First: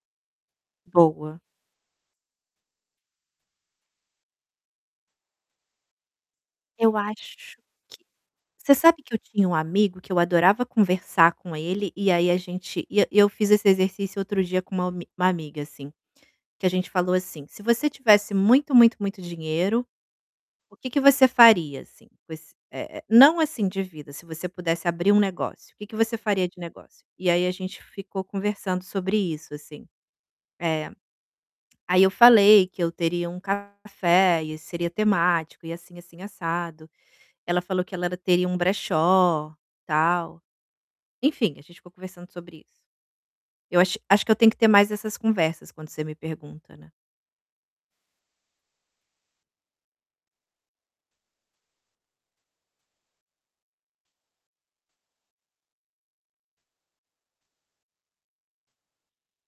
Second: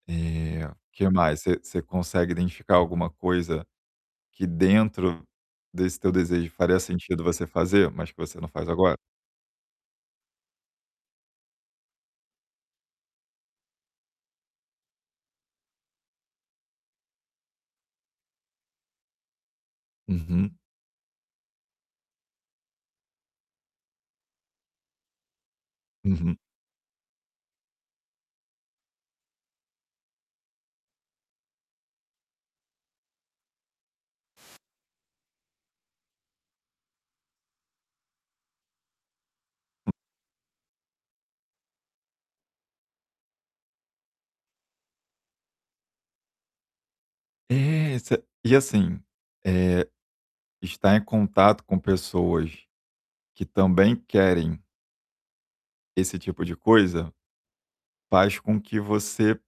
Eh, o que mais? Boa. Você você consegue identificar alguma coisa, que dentro desse teu desejo, faria Eu sentido acho você que fazer, mas que você não faz você agora? sabe que eu tinha um amigo, que eu adorava conversar com ele, e aí a gente, e eu fiz esse exercício outro dia com uma almi uma amiga assim, que a gente falou, assim: "Se você tivesse muito muito muito dinheiro, Uhum. o que que você faria, assim, com ess eh, eh, não assim de vida, se você pudesse abrir um negócio, que que você Uhum. faria de negócio?". E aí a gente ficou conversando sobre isso, assim. Eh, aí eu falei que eu teria um café e seria temático e assim, assim, assado, ela falou que ela teria um brechó, Hum tal. Enfim, gente ficou conversando sobre isso. Eu acho acho que eu tenho que ter mais essas conversas, quando você me pergunta, né. É, exa e assim, eh, estar em contato com pessoas que também querem esse tipo de coisa, faz com que você